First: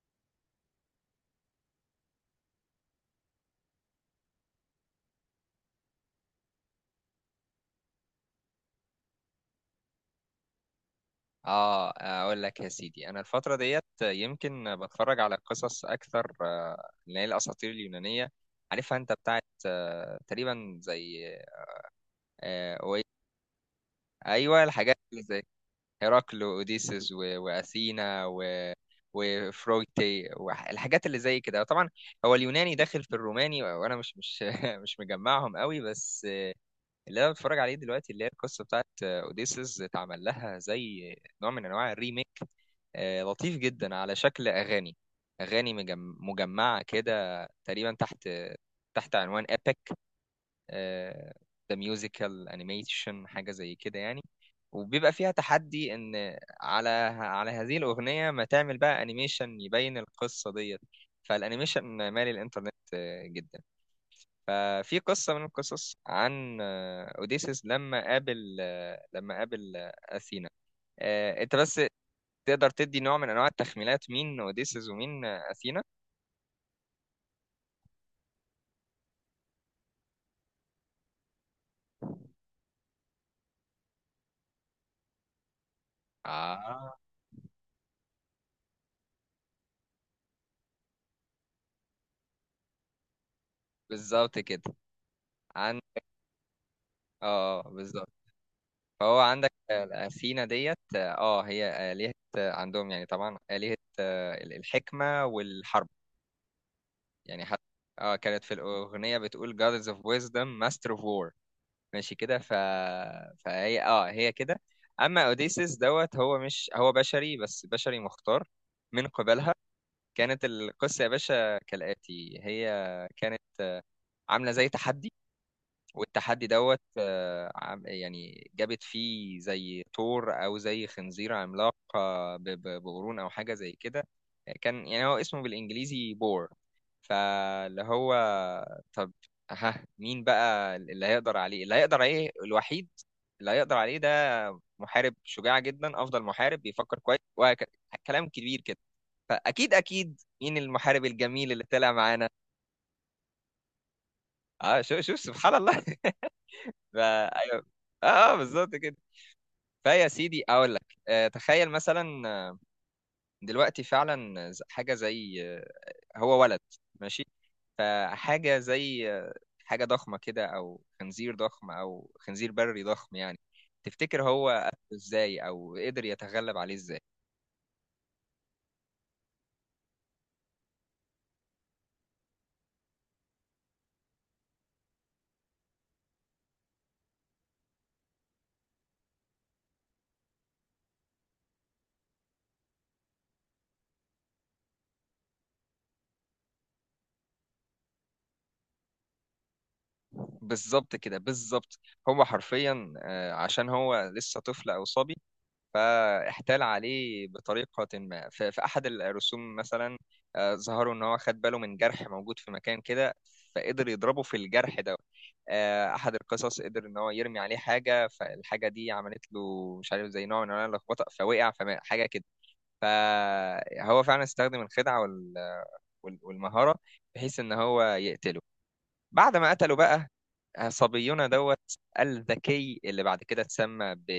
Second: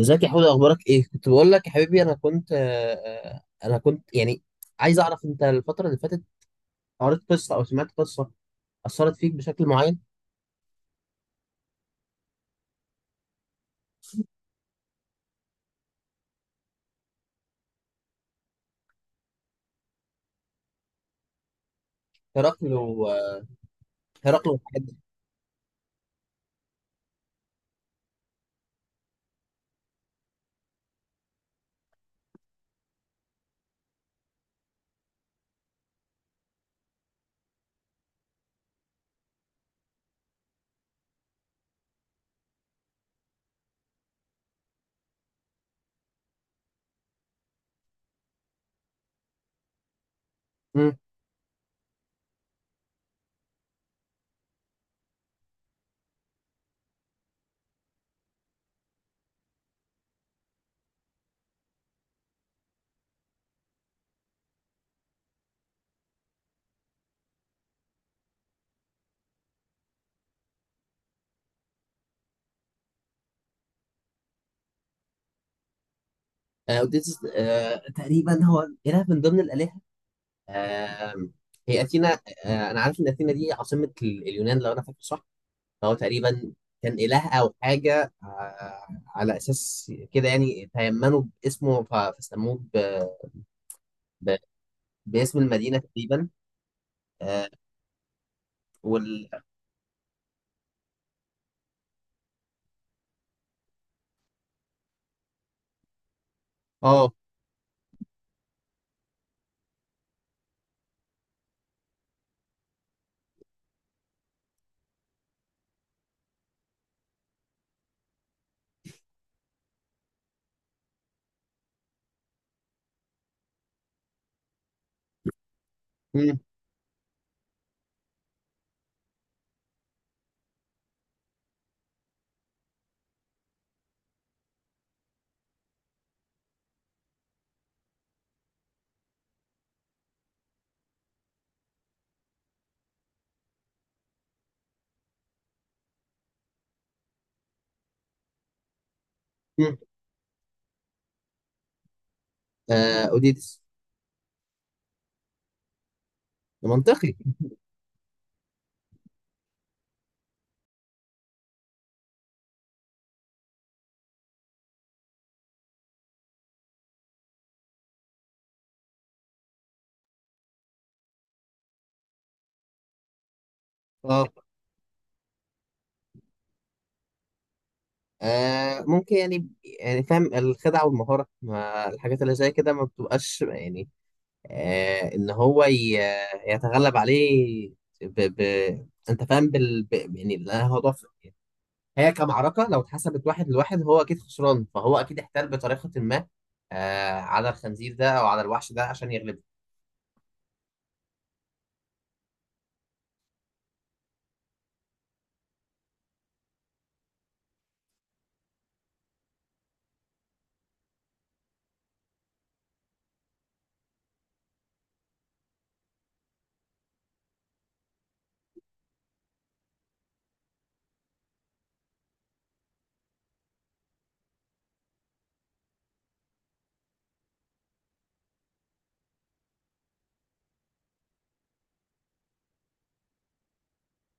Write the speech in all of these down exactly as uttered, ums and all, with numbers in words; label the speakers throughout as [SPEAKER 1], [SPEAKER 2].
[SPEAKER 1] ازيك يا حوده، اخبارك ايه؟ كنت بقول لك يا حبيبي، انا كنت آه، آه، انا كنت يعني عايز اعرف، انت الفتره اللي فاتت قريت قصه او سمعت قصه اثرت فيك بشكل معين؟
[SPEAKER 2] اه، اقول لك يا سيدي، انا الفتره ديت يمكن بتفرج على قصص اكثر، آه، اللي هي الاساطير اليونانيه. عارفها انت، بتاعت آه، تقريبا زي
[SPEAKER 1] هرقل
[SPEAKER 2] آه، أوي-
[SPEAKER 1] و آه، هرقل
[SPEAKER 2] ايوه،
[SPEAKER 1] والحاجات دي.
[SPEAKER 2] الحاجات اللي زي هيراكل واوديسيس و- واثينا و وفرويتي والحاجات اللي زي كده. طبعا هو اليوناني داخل في الروماني، وانا مش مش مش مجمعهم قوي. بس اللي انا بتفرج عليه دلوقتي اللي هي القصه بتاعت آه، اوديسيس، اتعمل لها زي نوع من انواع الريميك، آه، لطيف جدا، على شكل اغاني، اغاني مجم- مجمعه كده تقريبا تحت تحت عنوان ايبك
[SPEAKER 1] امم.
[SPEAKER 2] ذا ميوزيكال انيميشن، حاجه زي كده يعني. وبيبقى فيها تحدي ان على على هذه الاغنيه ما تعمل بقى انيميشن يبين القصه ديت. فالانيميشن مالي الانترنت آه، جدا. ففي قصه من القصص عن آه، اوديسيس لما قابل آه، لما قابل آه، اثينا. آه، انت بس تقدر تدي نوع من انواع التخمينات، مين اوديسيس ومين اثينا؟
[SPEAKER 1] آه، أوديسيس، آه، تقريبا هو اله من ضمن الالهه. آه، هي اثينا، آه، انا عارف ان اثينا دي عاصمه ال- اليونان، لو انا فاكر صح. فهو تقريبا كان
[SPEAKER 2] اه
[SPEAKER 1] اله او حاجه، آه، على اساس كده، يعني تيمنوا باسمه، ف- فسموه ب- ب-
[SPEAKER 2] بالظبط كده.
[SPEAKER 1] باسم المدينه
[SPEAKER 2] عن،
[SPEAKER 1] تقريبا. آه،
[SPEAKER 2] اه بالظبط. فهو
[SPEAKER 1] وال
[SPEAKER 2] عندك آه، اثينا ديت، اه هي آلهة، آه، عندهم يعني، طبعا آلهة آه، الحكمة والحرب
[SPEAKER 1] اه.
[SPEAKER 2] يعني. حتى اه كانت في الأغنية بتقول Goddess of Wisdom Master of War، ماشي كده. ف... فهي اه هي كده. أما أوديسيس دوت، هو مش هو بشري، بس بشري مختار من قبلها. كانت القصة يا باشا كالآتي: هي كانت عاملة زي تحدي،
[SPEAKER 1] مم.
[SPEAKER 2] والتحدي دوت آه، عم- يعني جابت فيه زي ثور أو زي خنزير عملاق، آه، ب- ب- بقرون أو حاجة زي كده. كان يعني هو اسمه بالإنجليزي بور. فاللي هو، طب ها مين بقى اللي هيقدر عليه؟ اللي هيقدر عليه الوحيد، اللي هيقدر عليه ده، محارب شجاع جدا، أفضل محارب، بيفكر كويس وكلام كبير كده. فاكيد
[SPEAKER 1] مم.
[SPEAKER 2] اكيد مين المحارب الجميل اللي طلع معانا؟
[SPEAKER 1] آه اوديتس.
[SPEAKER 2] اه، شوف شوف سبحان الله. ف-
[SPEAKER 1] منطقي.
[SPEAKER 2] ايوه، اه آه، بالظبط كده. فيا سيدي اقول لك، آه، تخيل مثلا آه، دلوقتي فعلا ز- حاجه زي آه، هو ولد ماشي، فحاجه زي آه، حاجه ضخمه كده، او خنزير ضخم، او خنزير بري ضخم يعني. تفتكر
[SPEAKER 1] اه،
[SPEAKER 2] هو قتله ازاي او قدر يتغلب عليه ازاي؟
[SPEAKER 1] آه ممكن يعني. يعني فاهم، الخدعة والمهارة ما الحاجات اللي زي كده ما بتبقاش يعني، آه إن هو ي- يتغلب عليه. ب... ب... أنت فاهم بال... ب... يعني لا، هو ضعف. هي كمعركة، لو اتحسبت واحد لواحد هو أكيد خسران، فهو أكيد احتال بطريقة ما، آه على الخنزير ده أو على الوحش ده عشان يغلبه.
[SPEAKER 2] بالظبط كده بالظبط. هو حرفيا آه، عشان هو لسه طفل او صبي، فاحتال عليه بطريقة ما. ف- في أحد الرسوم مثلا آه، ظهروا إن هو خد باله من جرح موجود في مكان كده، فقدر يضربه في الجرح ده. آه، أحد القصص قدر إن هو يرمي عليه حاجة، فالحاجة دي عملت له مش عارف زي نوع من أنواع اللخبطة، فوقع فحاجة كده. فهو فعلا استخدم الخدعة وال- وال- والمهارة، بحيث إن هو يقتله. بعد ما قتلوا بقى، صبينا دوت الذكي، اللي بعد كده اتسمى ب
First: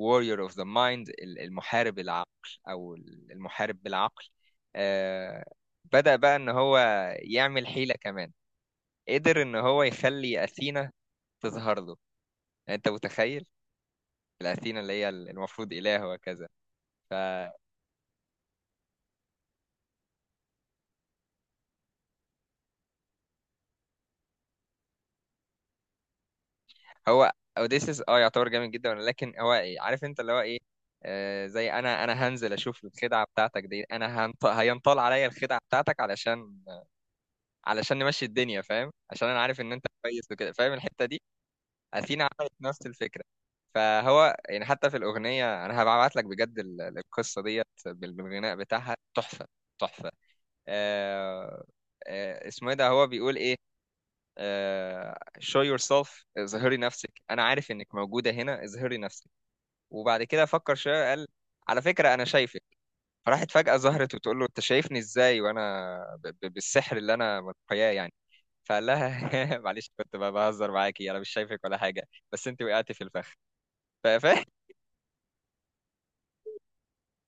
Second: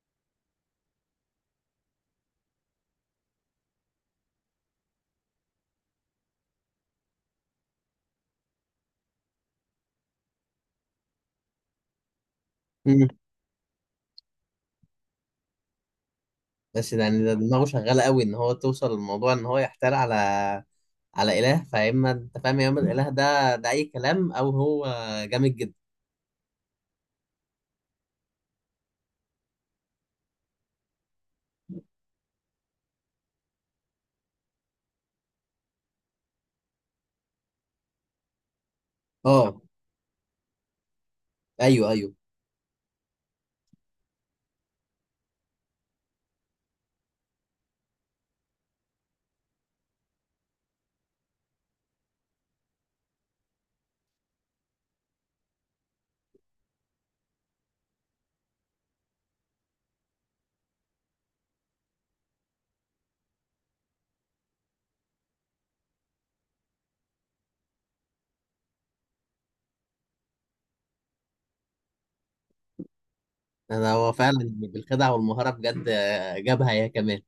[SPEAKER 2] Warrior of the Mind، ال- المحارب العقل، أو المحارب بالعقل. آه، بدأ بقى إن هو يعمل حيلة كمان، قدر إن هو يخلي أثينا تظهر له. يعني أنت
[SPEAKER 1] مم.
[SPEAKER 2] متخيل؟ الأثينا اللي هي المفروض إله وكذا.
[SPEAKER 1] بس يعني ده دماغه شغالة قوي، إن هو توصل للموضوع إن هو يحتال على على اله. فاما انت فاهم يا اما الاله ده ده اي كلام، او هو جامد جدا.
[SPEAKER 2] هو اوديسيس اه يعتبر جامد جدا، لكن هو ايه عارف انت اللي هو ايه، آه زي انا انا هنزل اشوف الخدعه بتاعتك دي، انا هنط... هينطال عليا الخدعه بتاعتك علشان علشان نمشي الدنيا، فاهم؟ عشان انا عارف
[SPEAKER 1] اه،
[SPEAKER 2] ان انت كويس وكده، فاهم الحته دي.
[SPEAKER 1] ايوه ايوه.
[SPEAKER 2] اثينا عملت نفس الفكره. فهو يعني حتى في الاغنيه، انا هبعت لك بجد ال- القصه ديت بال- بالغناء بتاعها، تحفه تحفه. آه آه اسمه ايه ده، هو بيقول ايه، آه، show yourself، اظهري نفسك، انا عارف انك موجوده هنا، اظهري نفسك. وبعد كده فكر شويه قال: على فكره انا شايفك. فراحت فجاه ظهرت وتقول له: انت شايفني ازاي وانا ب- ب- بالسحر اللي انا متخياه يعني؟ فقال لها معلش، كنت ب- بهزر معاكي، انا مش شايفك ولا حاجه، بس انت وقعتي في الفخ.
[SPEAKER 1] انا
[SPEAKER 2] ف...
[SPEAKER 1] هو
[SPEAKER 2] ف...
[SPEAKER 1] فعلا بالخدعه والمهاره بجد، آه، جابها هي كمان.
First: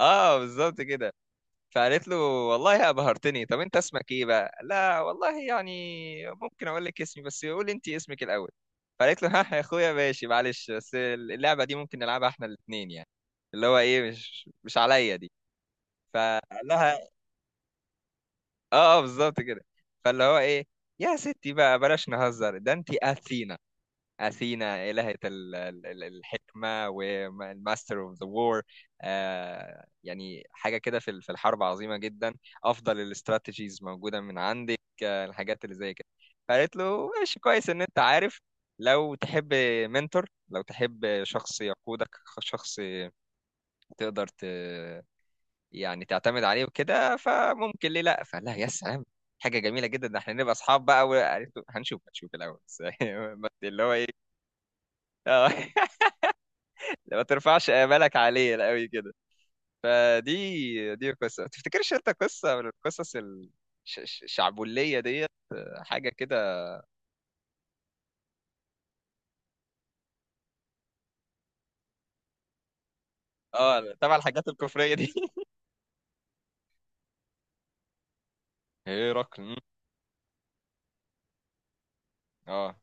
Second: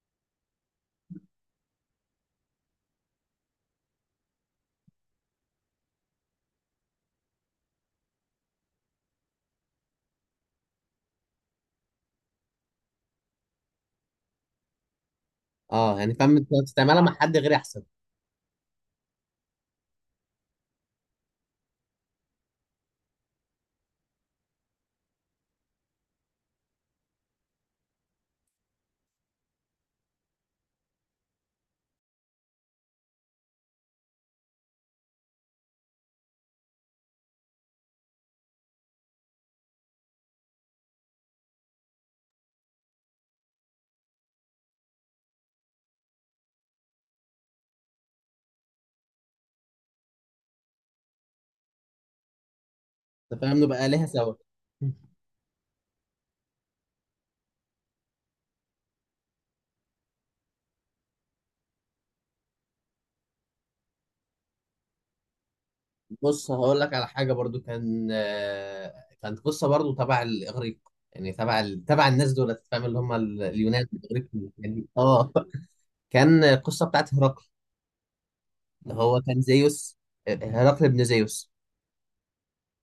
[SPEAKER 2] اه بالظبط كده. فقالت له: والله يا بهرتني، طب انت اسمك ايه بقى؟ لا والله يعني، ممكن اقول لك اسمي، بس قول انت اسمك الاول. فقالت له ها يا اخويا، ماشي، معلش، بس اللعبه دي ممكن نلعبها احنا الاثنين يعني، اللي هو ايه، مش مش عليا دي.
[SPEAKER 1] اه يعني فاهم،
[SPEAKER 2] فقال
[SPEAKER 1] انت
[SPEAKER 2] لها:
[SPEAKER 1] تستعملها مع حد غير احسن.
[SPEAKER 2] اه اه بالظبط كده. فاللي هو ايه، يا ستي بقى بلاش نهزر، ده انت اثينا، أثينا إلهة ال- ال- ال- الحكمة والماستر اوف ذا وور، يعني حاجة كده، في ال- في الحرب عظيمة جدا. أفضل الاستراتيجيز موجودة من عندك آه، الحاجات اللي زي كده. فقالت له: ماشي كويس إن أنت عارف، لو تحب منتور، لو تحب شخص يقودك، شخص تقدر ت... يعني تعتمد عليه وكده، فممكن ليه لا. فقال لها: يا سلام، حاجة جميلة جدا، ده احنا نبقى اصحاب بقى. وقالت له: هنشوف هنشوف الأول بس.
[SPEAKER 1] انت
[SPEAKER 2] بس
[SPEAKER 1] فاهم،
[SPEAKER 2] اللي
[SPEAKER 1] نبقى
[SPEAKER 2] هو
[SPEAKER 1] الهه
[SPEAKER 2] ايه،
[SPEAKER 1] سوا.
[SPEAKER 2] اه ما ترفعش آمالك عليه قوي كده. فدي دي قصة، ما تفتكرش انت قصة من القصص ال- ش- ش- الشعبولية ديت، حاجة كده.
[SPEAKER 1] بص، هقول لك على حاجه برضو، كان آه، كانت قصه برضو تبع الاغريق، يعني تبع ال... تبع الناس دول، فاهم، اللي هم ال- اليونان
[SPEAKER 2] اه تبع
[SPEAKER 1] الاغريق.
[SPEAKER 2] الحاجات
[SPEAKER 1] يعني
[SPEAKER 2] الكفرية دي.
[SPEAKER 1] اه كان القصه بتاعت هرقل، اللي هو كان
[SPEAKER 2] هيرقل.
[SPEAKER 1] زيوس. هرقل ابن زيوس.
[SPEAKER 2] اه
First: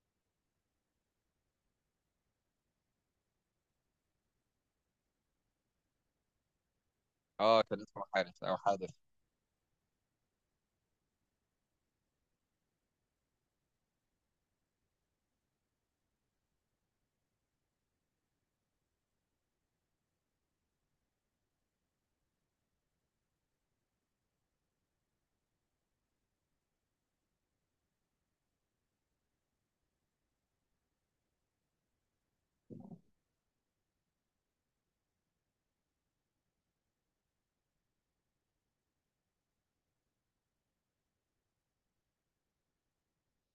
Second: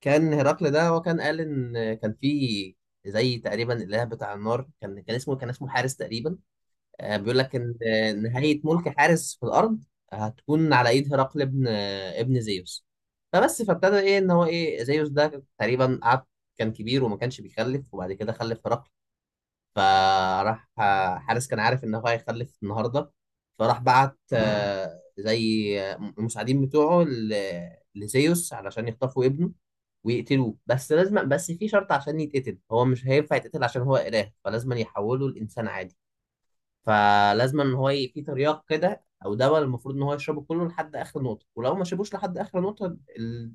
[SPEAKER 1] كان هرقل ده هو كان قال ان كان في زي تقريبا الاله بتاع النار، كان كان اسمه كان اسمه حارس تقريبا. آه، بيقول لك
[SPEAKER 2] اه
[SPEAKER 1] ان
[SPEAKER 2] كان اسمه
[SPEAKER 1] آه،
[SPEAKER 2] حارس او
[SPEAKER 1] نهايه ملك
[SPEAKER 2] حادث.
[SPEAKER 1] حارس في الارض هتكون على ايد هرقل ابن آه، ابن زيوس. فبس فابتدى ايه، ان هو ايه، زيوس ده تقريبا قعد كان كبير وما كانش بيخلف، وبعد كده خلف هرقل. فراح آه، حارس كان عارف ان هو هيخلف النهارده، فراح بعت آه، زي المساعدين بتوعه ل- لزيوس علشان يخطفوا ابنه ويقتلوه. بس لازم، بس في شرط عشان يتقتل، هو مش هينفع يتقتل عشان هو إله، فلازم يحوله لإنسان عادي. فلازم ان هو ي- في ترياق كده او دواء، المفروض ان هو يشربه كله لحد اخر نقطه، ولو ما شربوش لحد اخر نقطه ال...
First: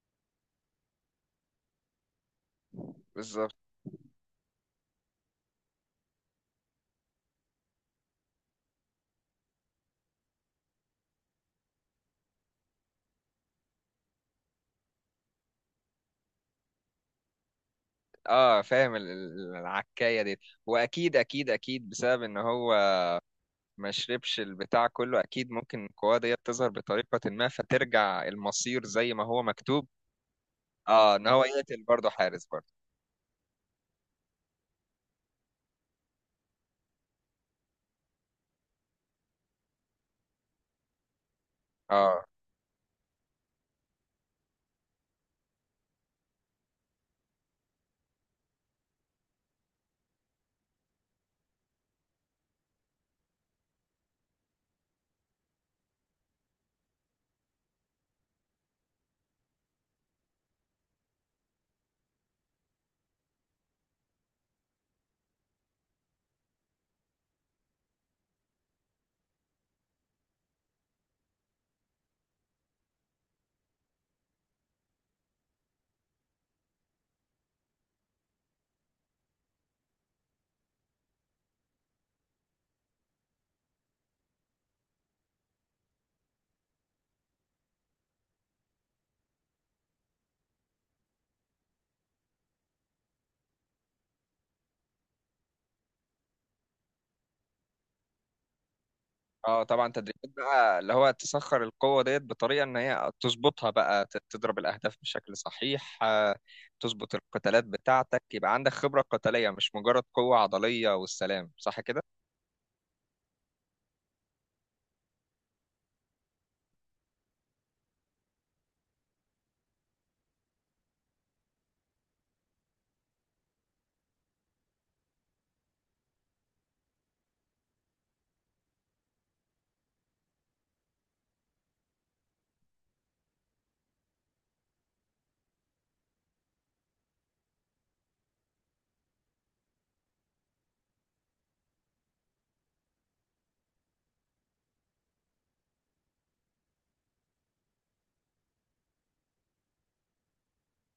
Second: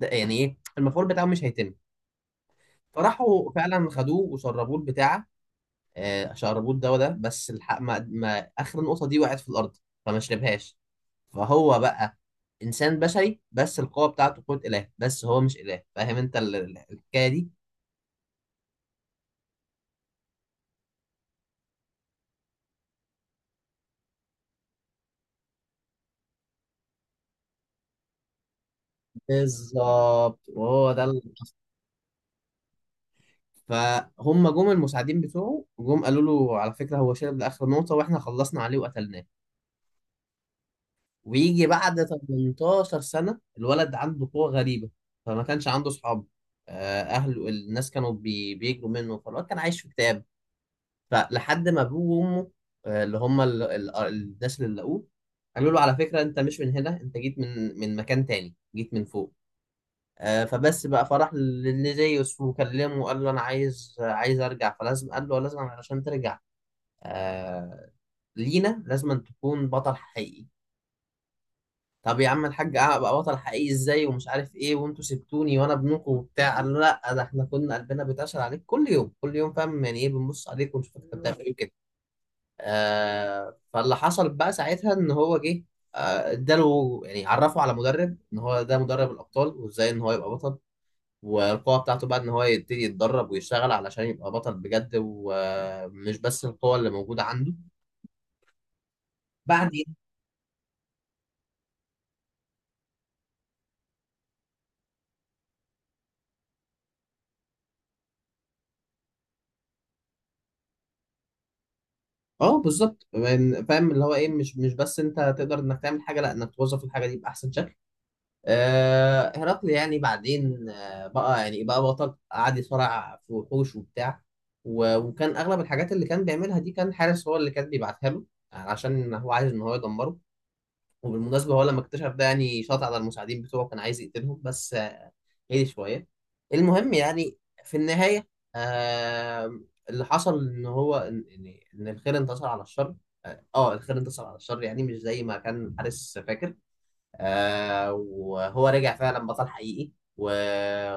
[SPEAKER 1] ده- يعني ايه المفعول بتاعه مش هيتم. فراحوا
[SPEAKER 2] بالظبط.
[SPEAKER 1] فعلا خدوه وشربوه البتاعه، آه، شعربوط ده، وده بس الحق ما, ما اخر النقطه دي وقعت في الارض، فما شربهاش. فهو بقى انسان بشري، بس القوه بتاعته قوه اله، بس هو مش اله. فاهم انت ال- ال- الحكايه دي.
[SPEAKER 2] اه فاهم ال- ال- العكاية دي. واكيد اكيد اكيد بسبب ان هو ما شربش البتاع كله، اكيد ممكن القوة ديت تظهر بطريقة ما، فترجع المصير زي ما هو مكتوب.
[SPEAKER 1] بالظبط، وهو ده
[SPEAKER 2] اه
[SPEAKER 1] ال-
[SPEAKER 2] ان هو يقتل برضه حارس برضه.
[SPEAKER 1] فهم جم المساعدين بتوعه، جم قالوا له على فكره هو شرب لاخر نقطه واحنا خلصنا عليه وقتلناه. ويجي بعد
[SPEAKER 2] اه
[SPEAKER 1] تمنتاشر سنه الولد عنده قوه غريبه، فما كانش عنده صحاب. آه، اهله، الناس كانوا بي- بيجروا منه، فالواد كان عايش في كتاب، فلحد ما ابوه وامه، آه، اللي هم ال- ال- آه، الناس اللي لقوه، قالوا له على فكره انت مش من هنا، انت جيت من من مكان تاني، جيت من فوق. آه، فبس بقى فرح لزيوس وكلمه وقال له انا عايز عايز ارجع، فلازم قال له لازم علشان ترجع، آه، لينا لازم أن تكون بطل حقيقي. طب يا عم الحاج، ابقى بطل حقيقي ازاي، ومش عارف ايه، وانتوا سبتوني وانا ابنكم وبتاع؟ قال له لا، ده احنا كنا قلبنا بيتعشر عليك كل يوم كل يوم، فاهم يعني ايه، بنبص عليك ونشوفك انت بتعمل ايه وكده. آه، فاللي حصل بقى ساعتها ان هو جه، آه، اداله، يعني عرفه على مدرب، ان هو ده مدرب الابطال، وازاي ان هو يبقى بطل، والقوه بتاعته بقى ان هو يبتدي يتدرب ويشتغل علشان يبقى بطل بجد، ومش بس القوه اللي موجوده عنده.
[SPEAKER 2] اه طبعا
[SPEAKER 1] بعدين،
[SPEAKER 2] تدريبات بقى، اللي هو تسخر القوة ديت بطريقة ان هي تظبطها بقى، ت- تضرب الاهداف بشكل صحيح، آه، تظبط القتالات بتاعتك، يبقى عندك خبرة قتالية، مش مجرد قوة عضلية والسلام، صح كده؟
[SPEAKER 1] اه بالظبط، يعني فاهم اللي هو ايه، مش مش بس انت تقدر انك تعمل حاجه، لا، انك توظف الحاجه دي باحسن شكل. آه، هرقل يعني بعدين آه، بقى يعني بقى بطل، قعد يصارع في وحوش وبتاع، و- وكان اغلب الحاجات اللي كان بيعملها دي كان حارس هو اللي كان بيبعتها له، يعني عشان هو عايز ان هو يدمره. وبالمناسبة هو لما اكتشف ده يعني شاط على المساعدين بتوعه، كان عايز يقتلهم، بس آه، هدي شوية. المهم يعني في النهاية، آه، اللي حصل ان هو ان ان إن الخير انتصر على الشر. اه، آه، الخير انتصر على الشر، يعني مش زي ما كان حارس فاكر. آه، وهو رجع فعلا بطل حقيقي، و-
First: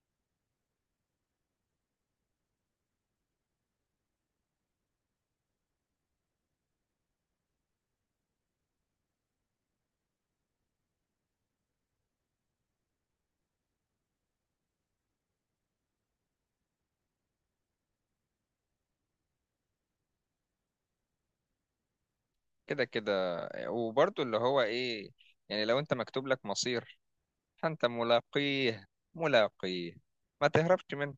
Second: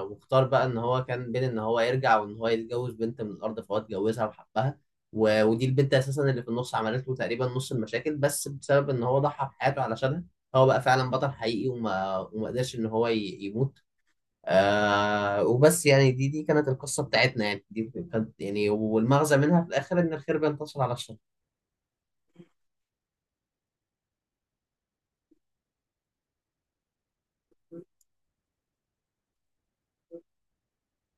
[SPEAKER 1] واختار بقى ان هو كان بين ان هو يرجع وان هو يتجوز بنت من الارض، فهو اتجوزها وحبها. و- ودي البنت اساسا اللي في النص عملت له تقريبا نص المشاكل، بس بسبب ان هو ضحى بحياته علشانها، هو بقى فعلا بطل حقيقي، وما وما قدرش ان هو ي- يموت. آه وبس، يعني دي دي كانت القصة بتاعتنا، يعني دي كانت يعني، والمغزى منها في الاخر ان الخير بينتصر على الشر.
[SPEAKER 2] كده كده. وبرضو اللي هو ايه، يعني لو انت مكتوب لك مصير، فانت ملاقيه ملاقيه، ما تهربش منه.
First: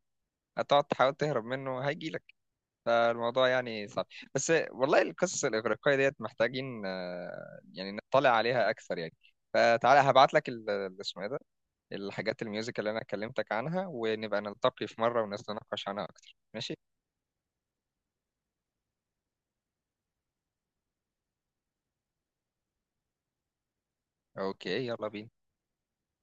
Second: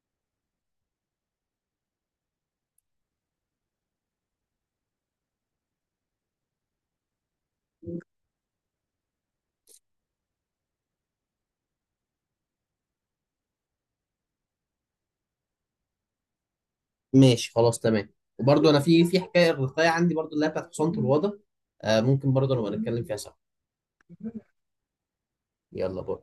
[SPEAKER 2] هتقعد تحاول تهرب منه هيجيلك. فالموضوع يعني صعب، بس والله القصص الإغريقية ديت محتاجين آه، يعني نطلع عليها أكثر يعني. فتعالى هبعت لك ال- ال- اسمه إيه ده، الحاجات الميوزك اللي أنا كلمتك عنها، ونبقى نلتقي في مرة ونتناقش عنها أكتر، ماشي؟
[SPEAKER 1] ماشي، خلاص، تمام. وبرضه انا في في حكايه الرقايه عندي برضه، اللي هي بتاعت حصانه الوضع. آه، ممكن برضه نبقى نتكلم فيها سوا.
[SPEAKER 2] أوكي، يلا بينا.
[SPEAKER 1] يلا باي.